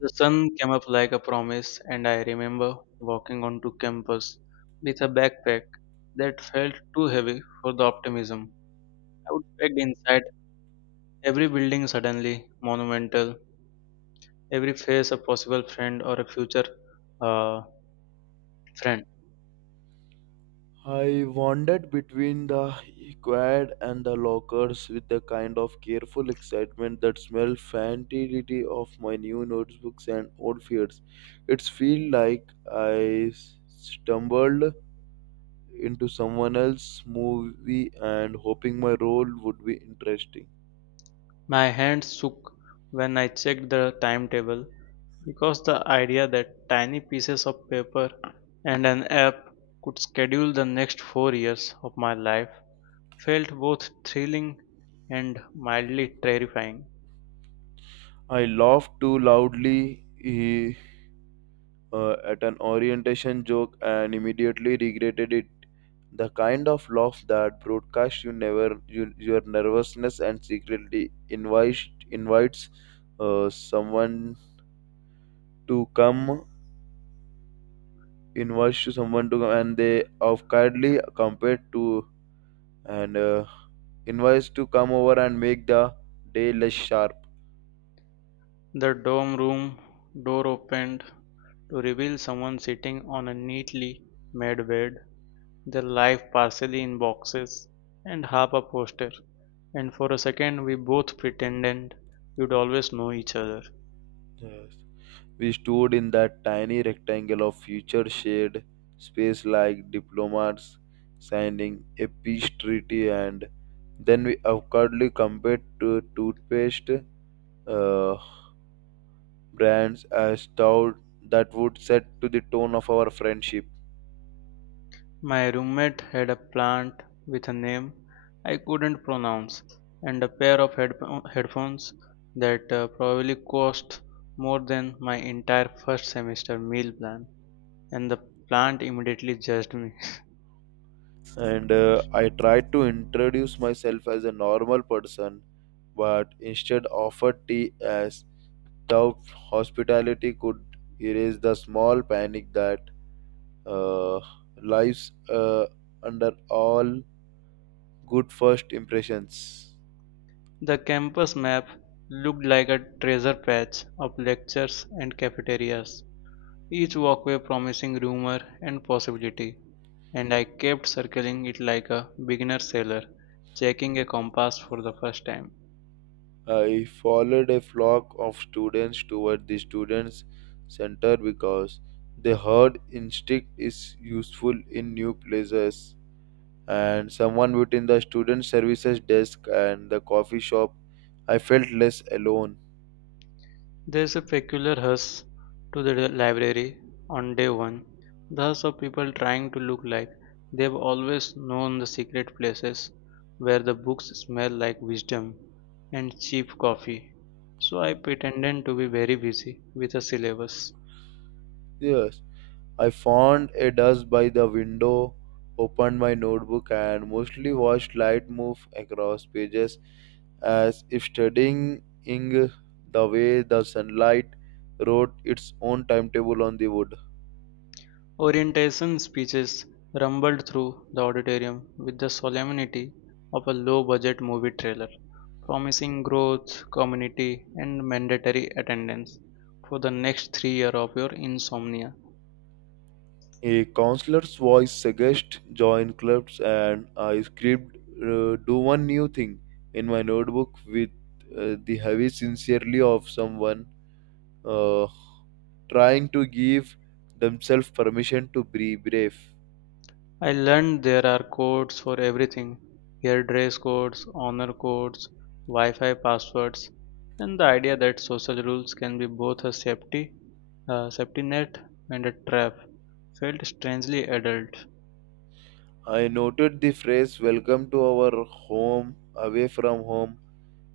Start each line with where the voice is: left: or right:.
left: The sun came up like a promise, and I remember walking onto campus with a backpack that felt too heavy for the optimism. I would packed inside every building suddenly monumental, every face a possible friend or a future uh, friend.
right: I wandered between the quad and the lockers with a kind of careful excitement that smelled fantasy of my new notebooks and old fears. It felt like I stumbled into someone else's movie and hoping my role would be interesting.
left: My hands shook when I checked the timetable because the idea that tiny pieces of paper and an app could schedule the next 4 years of my life felt both thrilling and mildly terrifying.
right: I laughed too loudly at an orientation joke and immediately regretted it. The kind of laugh that broadcasts you never you, your nervousness and secretly invites invites someone to come and they of kindly compared to and invites to come over and make the day less sharp.
left: The dorm room door opened to reveal someone sitting on a neatly made bed, their life partially in boxes and half a poster. And for a second, we both pretended we'd always know each other.
right: Yes. We stood in that tiny rectangle of future shared space like diplomats signing a peace treaty, and then we awkwardly compared to toothpaste uh, brands as thought that would set to the tone of our friendship.
left: My roommate had a plant with a name I couldn't pronounce and a pair of headphones that probably cost more than my entire first semester meal plan. And the plant immediately judged me.
right: And I tried to introduce myself as a normal person, but instead offered tea as thought hospitality could erase the small panic that uh, lives under all good first impressions.
left: The campus map looked like a treasure patch of lectures and cafeterias, each walkway promising rumor and possibility, and I kept circling it like a beginner sailor, checking a compass for the first time.
right: I followed a flock of students toward the Students Center because the herd instinct is useful in new places. And someone within the student services desk and the coffee shop, I felt less alone.
left: There is a peculiar hush to the library on day one, the hush of people trying to look like they've always known the secret places where the books smell like wisdom and cheap coffee. So I pretended to be very busy with a syllabus.
right: Yes. I found a desk by the window, opened my notebook, and mostly watched light move across pages as if studying the way the sunlight wrote its own timetable on the wood.
left: Orientation speeches rumbled through the auditorium with the solemnity of a low-budget movie trailer, promising growth, community, and mandatory attendance for the next 3 years of your insomnia.
right: A counselor's voice suggested join clubs, and I scribbled do one new thing in my notebook with the heavy sincerely of someone uh, trying to give themselves permission to be brave.
left: I learned there are codes for everything here: dress codes, honor codes, Wi Fi passwords, and the idea that social rules can be both a safety net and a trap felt strangely adult.
right: I noted the phrase welcome to our home away from home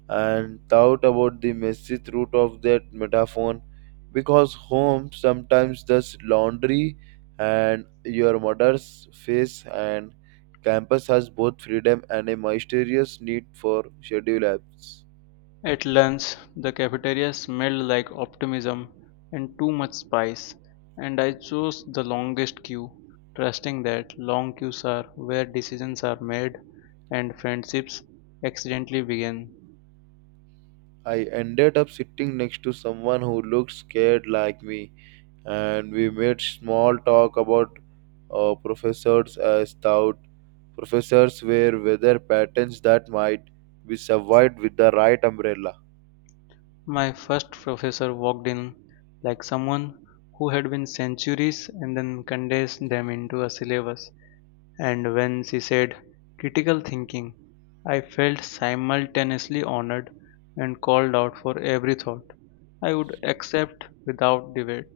right: and thought about the messy root of that metaphor because home sometimes does laundry and your mother's face and campus has both freedom and a mysterious need for schedule apps.
left: At lunch, the cafeteria smelled like optimism and too much spice, and I chose the longest queue, trusting that long queues are where decisions are made and friendships accidentally begin.
right: I ended up sitting next to someone who looked scared like me and we made small talk about professors as thought professors were weather patterns that might be survived with the right umbrella.
left: My first professor walked in like someone who had been centuries and then condensed them into a syllabus. And when she said critical thinking, I felt simultaneously honored and called out for every thought I would accept without debate.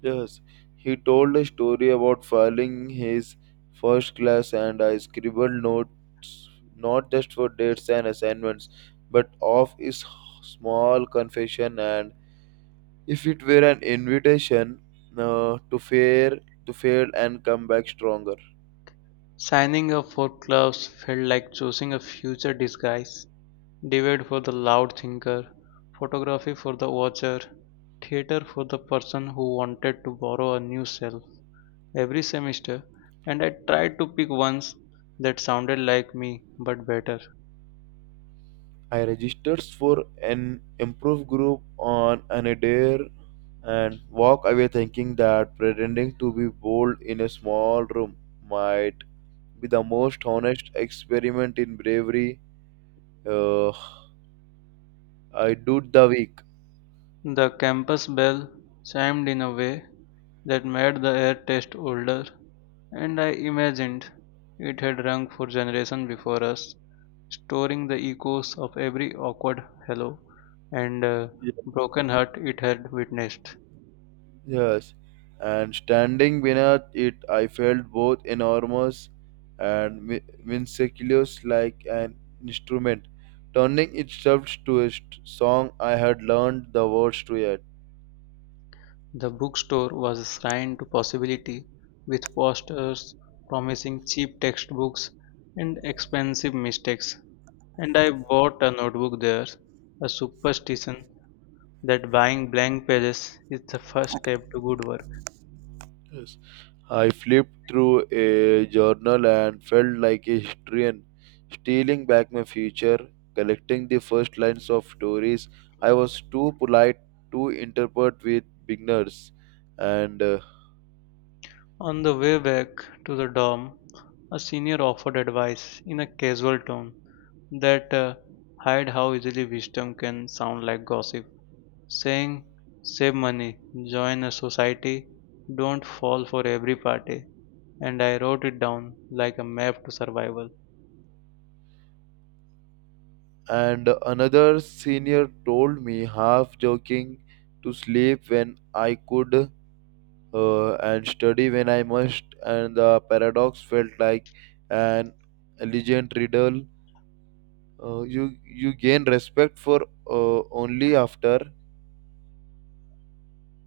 right: Yes, he told a story about failing his first class, and I scribbled notes not just for dates and assignments, but of his small confession. And if it were an invitation uh, to fail, to fail and come back stronger.
left: Signing up for clubs felt like choosing a future disguise. Debate for the loud thinker, photography for the watcher, theater for the person who wanted to borrow a new self. Every semester, and I tried to pick ones that sounded like me but better.
right: I registered for an improv group on an a dare and walk away thinking that pretending to be bold in a small room might be the most honest experiment in bravery uh, I did the week.
left: The campus bell chimed in a way that made the air taste older, and I imagined it had rung for generations before us, storing the echoes of every awkward hello and
right: Ye-
left: broken heart it had witnessed.
right: Yes, and standing beneath it, I felt both enormous and minuscule like an instrument, turning itself to a song I had learned the words to yet.
left: The bookstore was a shrine to possibility, with posters promising cheap textbooks and expensive mistakes, and I bought a notebook there, a superstition that buying blank pages is the first step to good work.
right: Yes. I flipped through a journal and felt like a historian, stealing back my future, collecting the first lines of stories. I was too polite to interpret with beginners, and uh,
left: On the way back to the dorm, a senior offered advice in a casual tone that hide how easily wisdom can sound like gossip, saying, "Save money, join a society, don't fall for every party." And I wrote it down like a map to survival.
right: and another senior told me, half joking, to sleep when I could and study when I must, and the paradox felt like an elegant riddle , you gain respect for only after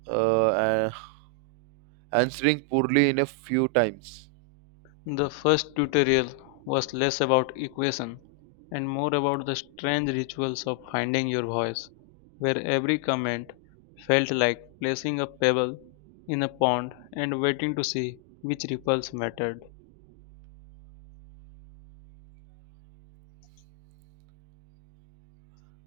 right: uh, a- answering poorly in a few times.
left: The first tutorial was less about equation and more about the strange rituals of finding your voice, where every comment felt like placing a pebble in a pond and waiting to see which ripples mattered.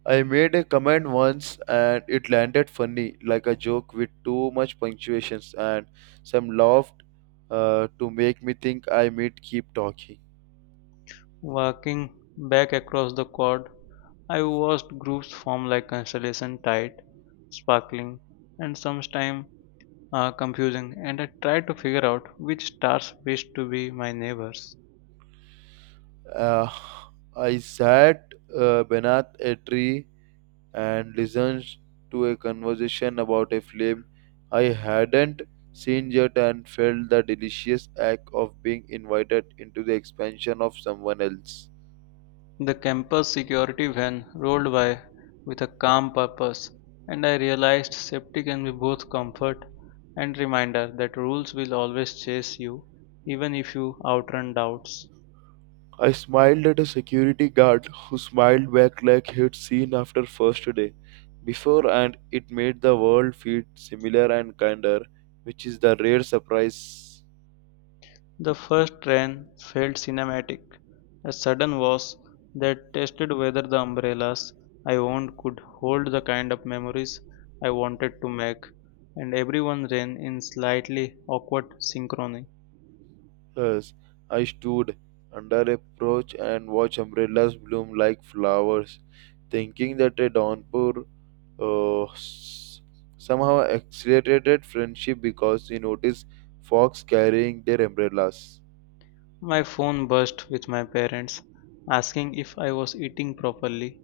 right: I made a comment once and it landed funny, like a joke with too much punctuations, and some laughed to make me think I might keep talking.
left: Walking back across the quad, I watched groups form like constellation tight, sparkling, and sometimes confusing, and I tried to figure out which stars wished to be my neighbors.
right: Uh, I sat beneath a tree and listened to a conversation about a film I hadn't seen yet and felt the delicious act of being invited into the expansion of someone else.
left: The campus security van rolled by with a calm purpose, and I realized safety can be both comfort and reminder that rules will always chase you, even if you outrun doubts.
right: I smiled at a security guard who smiled back like he'd seen after first day. Before and it made the world feel similar and kinder, which is the rare surprise.
left: The first train felt cinematic. A sudden was that tested whether the umbrellas I owned could hold the kind of memories I wanted to make, and everyone ran in slightly awkward synchrony.
right: Thus, I stood under a porch and watched umbrellas bloom like flowers, thinking that a downpour uh, s- somehow accelerated friendship because he noticed fox carrying their umbrellas.
left: My phone buzzed with my parents asking if I was eating properly,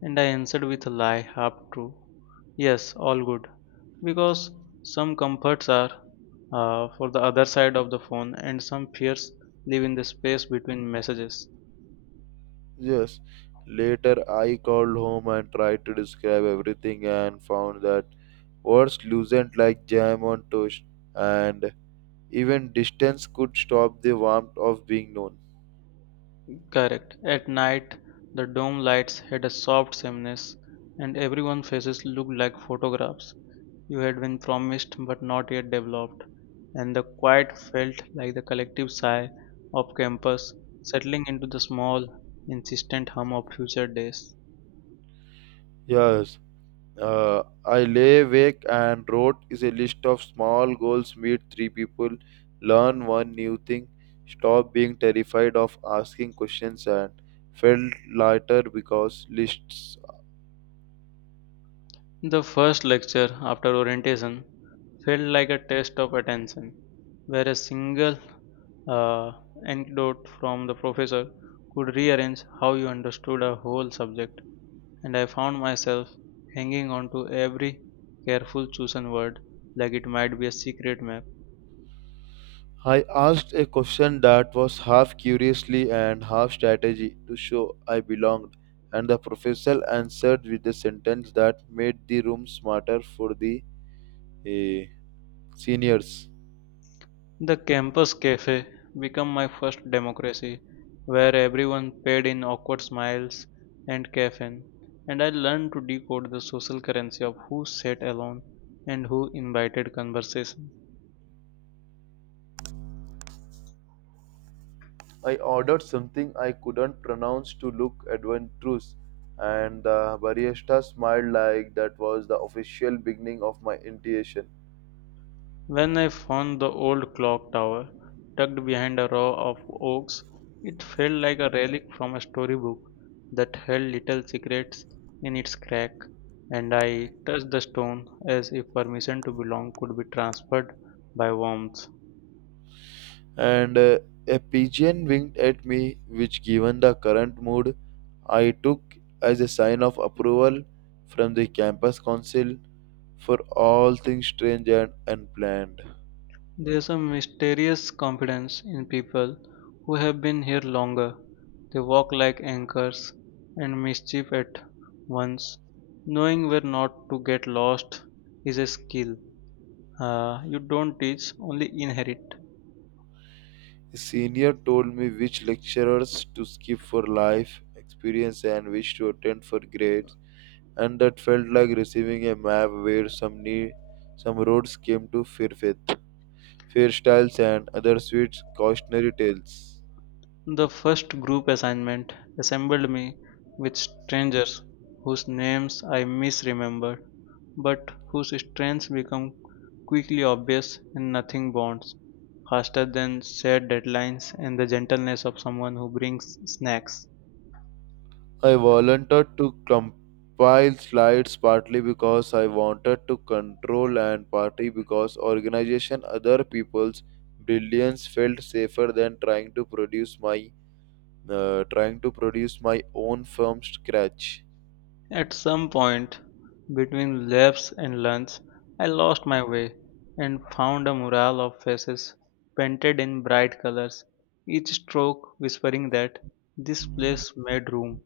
left: and I answered with a lie, half true. "Yes, all good." Because some comforts are for the other side of the phone, and some fears live in the space between messages.
right: Yes, later I called home and tried to describe everything and found that words loosened like jam on toast, and even distance could stop the warmth of being known.
left: Correct. At night, the dome lights had a soft sameness, and everyone's faces looked like photographs. You had been promised but not yet developed, and the quiet felt like the collective sigh of campus settling into the small, insistent hum of future days.
right: Yes, I lay awake and wrote is a list of small goals meet three people, learn one new thing, stop being terrified of asking questions, and felt lighter because lists.
left: The first lecture after orientation felt like a test of attention, where a single uh, anecdote from the professor could rearrange how you understood a whole subject. And I found myself hanging on to every careful chosen word like it might be a secret map.
right: I asked a question that was half curiously and half strategy to show I belonged, and the professor answered with a sentence that made the room smarter for the eh, seniors.
left: The campus cafe became my first democracy, where everyone paid in awkward smiles and caffeine, and I learned to decode the social currency of who sat alone and who invited conversation.
right: I ordered something I couldn't pronounce to look adventurous, and the barista smiled like that was the official beginning of my initiation.
left: When I found the old clock tower, tucked behind a row of oaks, it felt like a relic from a storybook that held little secrets in its crack, and I touched the stone as if permission to belong could be transferred by warmth.
right: And a pigeon winked at me, which, given the current mood, I took as a sign of approval from the campus council for all things strange and unplanned.
left: There's a mysterious confidence in people who have been here longer. They walk like anchors and mischief at once. Knowing where not to get lost is a skill you don't teach, only inherit.
right: A senior told me which lecturers to skip for life experience and which to attend for grades and that felt like receiving a map where some need, some roads came to Fairfaith, Fairstyles, and other sweet cautionary tales.
left: The first group assignment assembled me with strangers whose names I misremembered, but whose strengths become quickly obvious, and nothing bonds faster than set deadlines and the gentleness of someone who brings snacks.
right: I volunteered to compile slides partly because I wanted to control and partly because organization other people's brilliance felt safer than trying to produce my trying to produce my own from scratch.
left: At some point between laps and lunch, I lost my way and found a mural of faces painted in bright colors, each stroke whispering that this place made room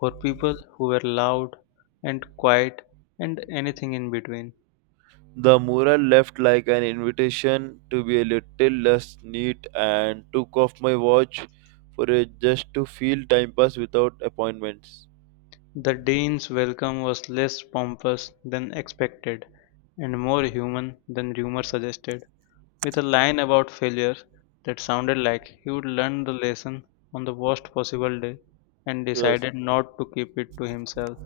left: for people who were loud and quiet and anything in between.
right: The mural left like an invitation to be a little less neat and took off my watch for a just to feel time pass without appointments.
left: The Danes' welcome was less pompous than expected, and more human than rumor suggested, with a line about failure that sounded like he'd learn the lesson on the worst possible day and
right: Yes.
left: decided not to keep it to himself.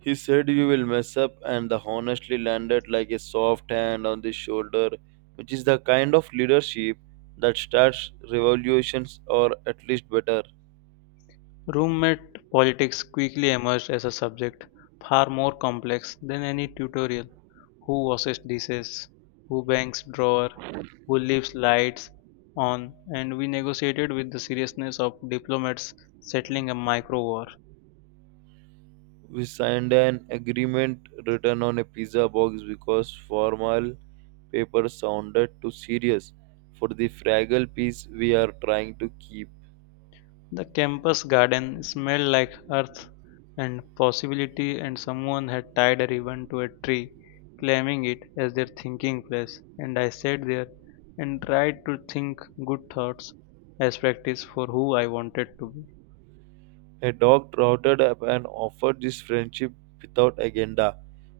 right: He said you will mess up and the honestly landed like a soft hand on the shoulder, which is the kind of leadership that starts revolutions or at least better.
left: Roommate politics quickly emerged as a subject far more complex than any tutorial: who washes dishes, who bangs drawer, who leaves lights on, and we negotiated with the seriousness of diplomats settling a micro war.
right: We signed an agreement written on a pizza box because formal paper sounded too serious for the fragile peace we are trying to keep.
left: The campus garden smelled like earth and possibility, and someone had tied a ribbon to a tree, claiming it as their thinking place. And I sat there and tried to think good thoughts as practice for who I wanted to be.
right: A dog trotted up and offered this friendship without agenda,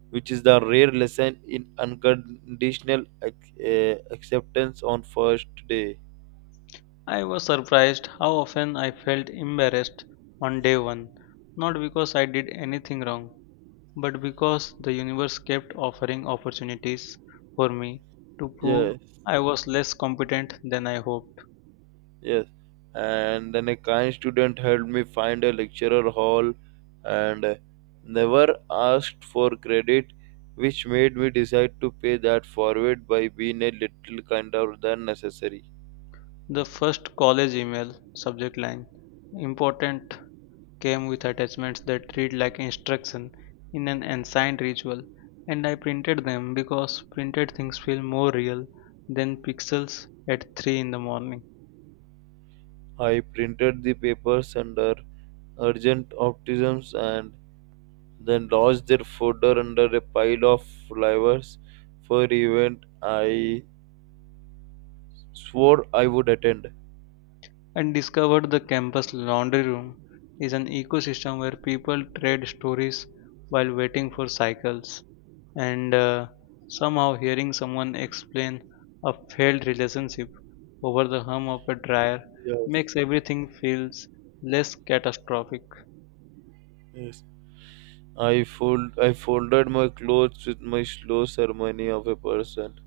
right: which is the rare lesson in unconditional acceptance on first day.
left: I was surprised how often I felt embarrassed on day one, not because I did anything wrong, but because the universe kept offering opportunities for me to
right: Yeah.
left: prove I was less competent than I hoped.
right: Yes, and then a kind student helped me find a lecturer hall and never asked for credit, which made me decide to pay that forward by being a little kinder than necessary.
left: The first college email subject line, "Important," came with attachments that read like instruction in an ancient ritual, and I printed them because printed things feel more real than pixels at 3 in the morning.
right: I printed the papers under urgent optimisms and then lodged their folder under a pile of flyers for event I swore I would attend.
left: And discovered the campus laundry room is an ecosystem where people trade stories while waiting for cycles. And somehow hearing someone explain a failed relationship over the hum of a dryer
right: Yes.
left: makes everything feels less catastrophic.
right: Yes. I folded my clothes with my slow ceremony of a person,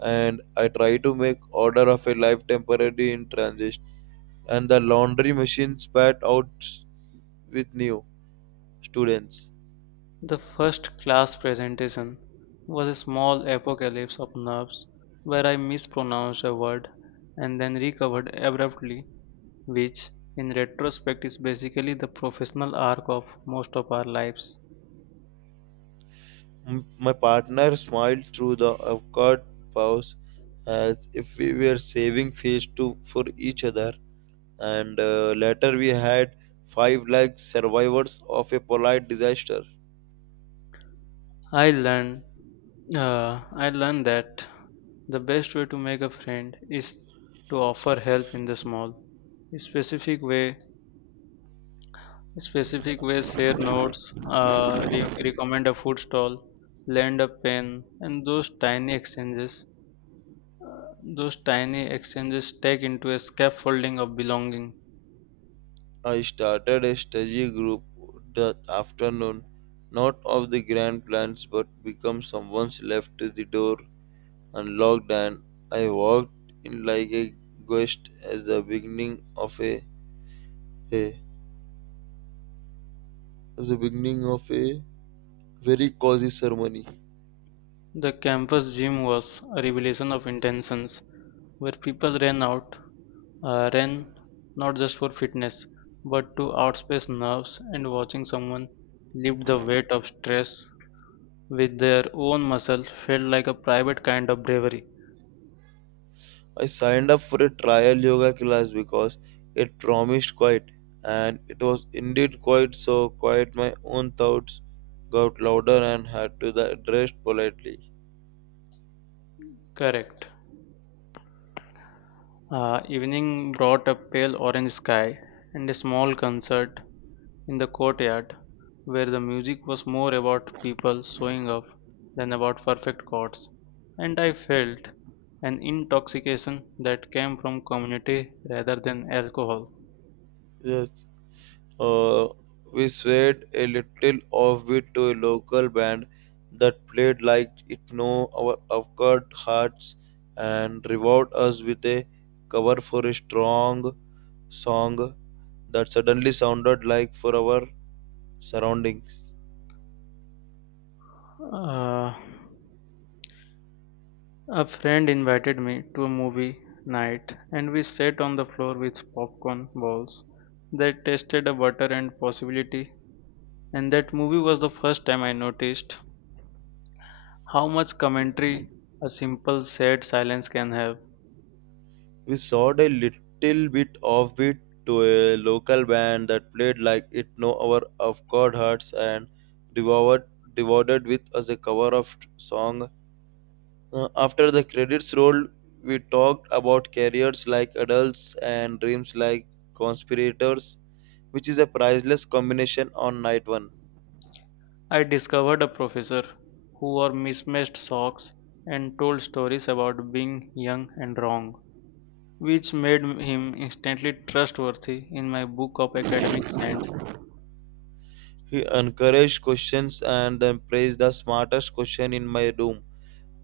right: and I try to make order of a life temporary in transit. And the laundry machine spat out with new students.
left: The first class presentation was a small apocalypse of nerves where I mispronounced a word and then recovered abruptly, which in retrospect is basically the professional arc of most of our lives.
right: My partner smiled through the awkward pause, as if we were saving face to for each other. And later we had five like survivors of a polite disaster.
left: I learned I learned that the best way to make a friend is to offer help in the small, specific way. Specific ways, share notes, recommend a food stall, lend a pen, and those tiny exchanges. Those tiny exchanges take into a scaffolding of belonging.
right: I started a study group that afternoon, not of the grand plans, but become someone's left the door unlocked, and I walked in like a guest as the beginning of a as the beginning of a very cozy ceremony.
left: The campus gym was a revelation of intentions, where people ran not just for fitness but to outspace nerves, and watching someone lift the weight of stress with their own muscle felt like a private kind of bravery.
right: I signed up for a trial yoga class because it promised quiet, and it was indeed quiet. So quiet, my own thoughts got louder and had to be addressed politely.
left: Correct. Evening brought a pale orange sky and a small concert in the courtyard, where the music was more about people showing up than about perfect chords, and I felt an intoxication that came from community rather than alcohol.
right: Yes, Uh, we swayed a little offbeat to a local band that played like it knew our awkward hearts and revived us with a cover for a strong song that suddenly sounded like for our surroundings.
left: Uh, a friend invited me to a movie night, and we sat on the floor with popcorn balls that tasted of butter and possibility. And that movie was the first time I noticed how much commentary a simple sad silence can have.
right: We soared a little bit offbeat to a local band that played like it knew our awkward hearts and devoured, devoured with us a cover of song. After the credits rolled, we talked about careers like adults and dreams like conspirators, which is a priceless combination on night one.
left: I discovered a professor who wore mismatched socks and told stories about being young and wrong, which made him instantly trustworthy in my book of academic science.
right: He encouraged questions and then praised the smartest question in my room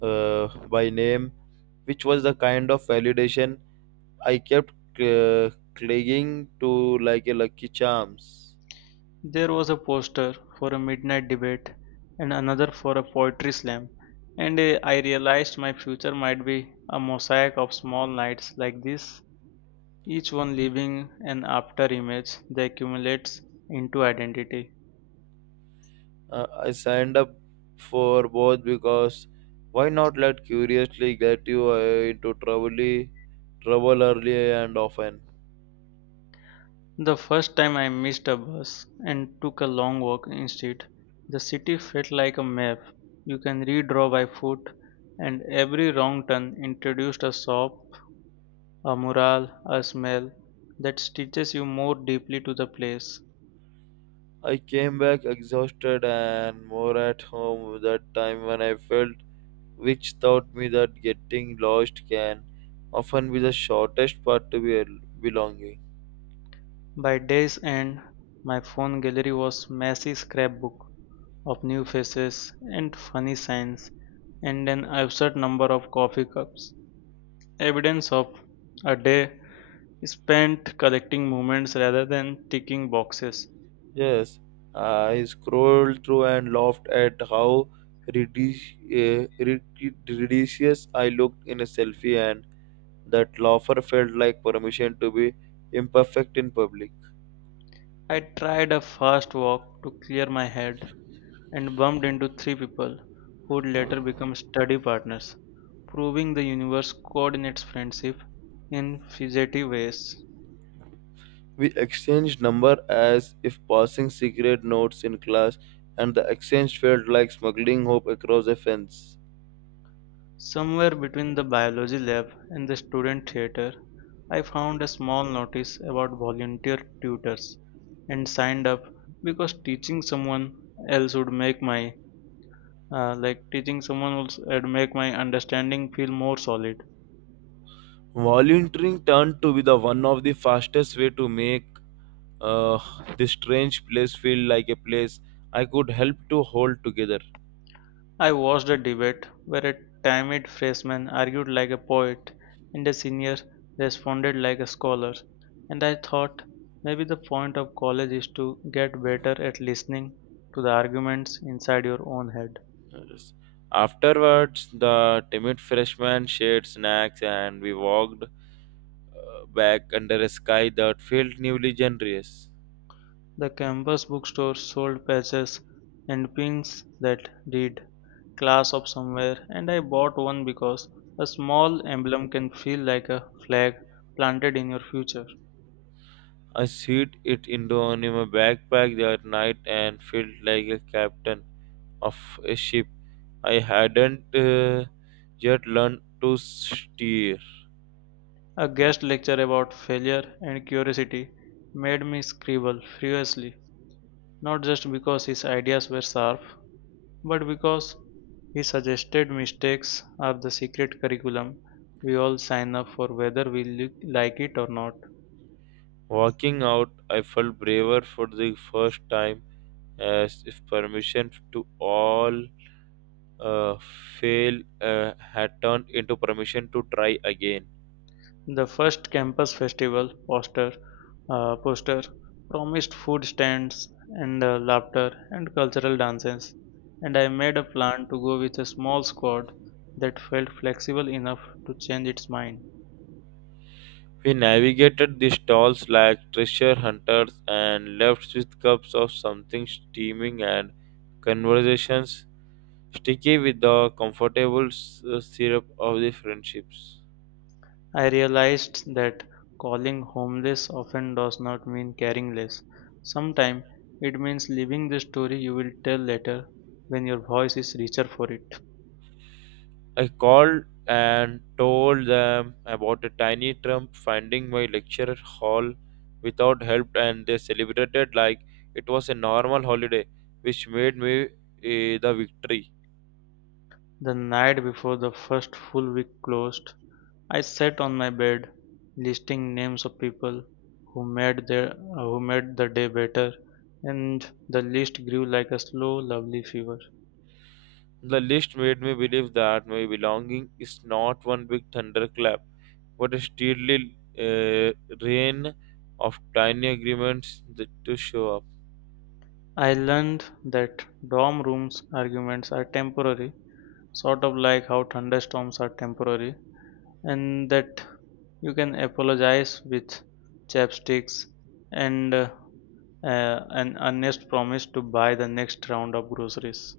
right: by name, which was the kind of validation I kept uh, clinging to like a lucky charms.
left: There was a poster for a midnight debate and another for a poetry slam, and I realized my future might be a mosaic of small nights like this, each one leaving an after image that accumulates into identity.
right: I signed up for both because why not let curiously get you into trouble early and often.
left: The first time I missed a bus and took a long walk instead, the city felt like a map you can redraw by foot, and every wrong turn introduced a shop, a mural, a smell that stitches you more deeply to the place.
right: I came back exhausted and more at home that time when I felt, which taught me that getting lost can often be the shortest path to be belonging.
left: By day's end, my phone gallery was messy scrapbook of new faces and funny signs and an absurd number of coffee cups, evidence of a day spent collecting moments rather than ticking boxes.
right: Yes, I scrolled through and laughed at how ridiculous I looked in a selfie and that Laufer felt like permission to be imperfect in public.
left: I tried a fast walk to clear my head and bumped into three people who would later become study partners, proving the universe coordinates friendship in figurative ways.
right: We exchanged number as if passing secret notes in class, and the exchange felt like smuggling hope across a fence.
left: Somewhere between the biology lab and the student theater, I found a small notice about volunteer tutors and signed up because else would make my teaching someone else would make my understanding feel more solid.
right: Volunteering turned to be the one of the fastest way to make uh, this strange place feel like a place I could help to hold together.
left: I watched a debate where a timid freshman argued like a poet and a senior responded like a scholar. And I thought maybe the point of college is to get better at listening to the arguments inside your own head.
right: Yes. Afterwards, the timid freshmen shared snacks and we walked back under a sky that felt newly generous.
left: The campus bookstore sold patches and pins that read "Class of Somewhere," and I bought one because a small emblem can feel like a flag planted in your future.
right: I slid it into only my backpack that night and felt like a captain of a ship I hadn't yet learned to steer.
left: A guest lecture about failure and curiosity made me scribble furiously, not just because his ideas were sharp, but because he suggested mistakes are the secret curriculum we all sign up for whether we like it or not.
right: Walking out, I felt braver for the first time, as if permission to all uh, fail had turned into permission to try again.
left: The first campus festival poster promised food stands and laughter and cultural dances, and I made a plan to go with a small squad that felt flexible enough to change its mind.
right: We navigated the stalls like treasure hunters and left with cups of something steaming and conversations sticky with the comfortable syrup of the friendships.
left: I realized that calling homeless often does not mean caring less. Sometimes it means living the story you will tell later when your voice is richer for it.
right: I called and told them about a tiny trump finding my lecture hall without help, and they celebrated like it was a normal holiday, which made me the victory.
left: The night before the first full week closed, I sat on my bed, listing names of people who made their who made the day better, and the list grew like a slow, lovely fever.
right: The list made me believe that my belonging is not one big thunderclap, but a steady rain of tiny agreements that to show up.
left: I learned that dorm rooms arguments are temporary, sort of like how thunderstorms are temporary, and that you can apologize with chapsticks and an honest promise to buy the next round of groceries.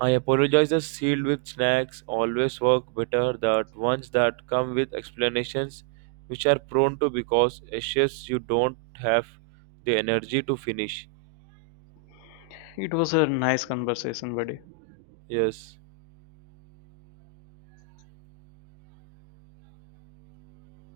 right: I apologize. The sealed with snacks always work better than ones that come with explanations, which are prone to because ashes you don't have the energy to finish.
left: It was a nice conversation, buddy.
right: Yes.